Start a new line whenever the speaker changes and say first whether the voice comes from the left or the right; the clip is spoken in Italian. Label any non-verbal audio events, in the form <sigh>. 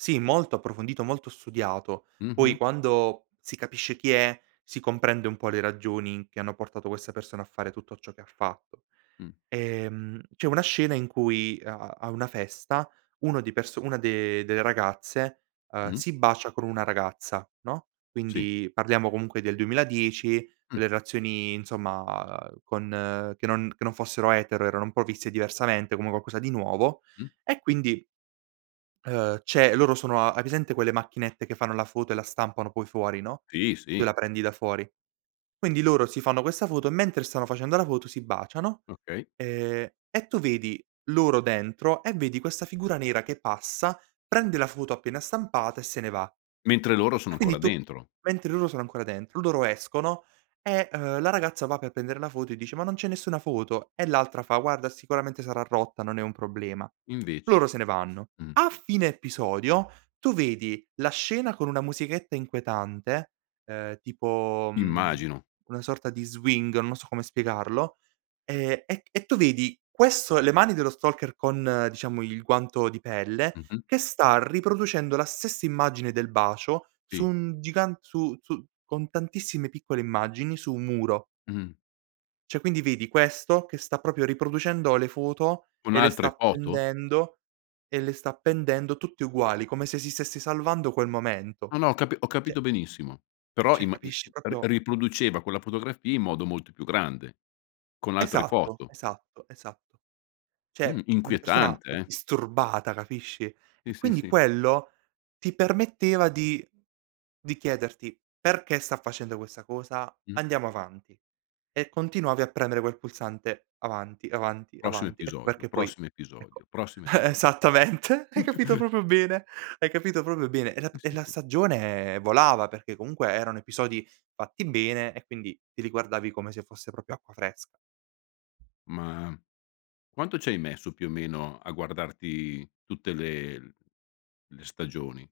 right: Sì, molto approfondito, molto studiato. Poi
left: Mh-mh.
right: quando si capisce chi è, si comprende un po' le ragioni che hanno portato questa persona a fare tutto ciò che ha fatto.
left: Mh.
right: Ehm, c'è una scena in cui a a a una festa, uno di perso una de delle ragazze, uhm,
left: Mh.
right: si bacia con una ragazza, no.
left: Sì.
right: Quindi parliamo comunque del 2010,
left: Mh.
right: le relazioni insomma con che non che non fossero etero, erano un po' viste diversamente come un qualcosa di nuovo,
left: Mh.
right: e quindi ehm, c'è loro sono a hai presente quelle macchinette che fanno la foto e la stampano poi fuori, no,
left: Sì,
right: tu
left: sì.
right: la prendi da fuori. Quindi loro si fanno questa foto e mentre stanno facendo la foto si baciano
left: Okay.
right: e e tu vedi loro dentro e vedi questa figura nera che passa, prende la foto appena stampata e se ne va.
left: Mentre loro sono
right: E
left: ancora
right: quindi tu
left: dentro.
right: mentre loro sono ancora dentro, loro escono e, uhm, la ragazza va per prendere la foto e dice: "Ma non c'è nessuna foto." E l'altra fa: "Guarda sicuramente sarà rotta, non è un problema."
left: Invece.
right: Loro se ne vanno.
left: Mh.
right: A fine episodio tu vedi la scena con una musichetta inquietante, ehm, tipo, mhmm,
left: Immagino.
right: una sorta di swing, non so come spiegarlo, e e e tu vedi questo: le mani dello stalker con, diciamo, il guanto di pelle
left: Mh-mh.
right: che sta riproducendo la stessa immagine del bacio su
left: Sì.
right: un gigant su su con tantissime piccole immagini su un muro.
left: Mh.
right: Cioè quindi vedi questo che sta proprio riproducendo le foto
left: Con
right: e le sta
left: altre foto?
right: appendendo e le sta appendendo tutte uguali, come se si stesse salvando quel momento.
left: No, no, ho capi ho
right: Cioè
left: capito benissimo. Però
right: cioè
left: imma i
right: capisci
left: ri
right: proprio
left: riproduceva quella fotografia in modo molto più grande, con altre
right: Esatto,
left: foto.
right: esatto, esatto.
left: Mh,
right: Cioè una persona,
left: inquietante
right: uhm,
left: eh.
right: disturbata, capisci.
left: Sì,
right: E
left: sì,
right: quindi
left: sì.
right: quello ti permetteva di di chiederti: "Perché sta facendo questa cosa?"
left: Mh.
right: Andiamo avanti. E continuavi a premere quel pulsante avanti, avanti,
left: Prossimo
right: avanti. Ecco
left: episodio,
right: perché poi,
left: prossimo
right: ecco
left: episodio, prossimo episo
right: <chuckles> esattamente, hai capito
left: <chuckles>
right: proprio bene, hai capito proprio bene. E la
left: Sì,
right: e
left: sì,
right: la
left: sì.
right: stagione, eh, volava perché comunque erano episodi fatti bene e quindi te li guardavi come se fosse proprio acqua fresca.
left: Ma, mhmm, quanto ci hai messo più o meno a guardarti tutte le l le stagioni?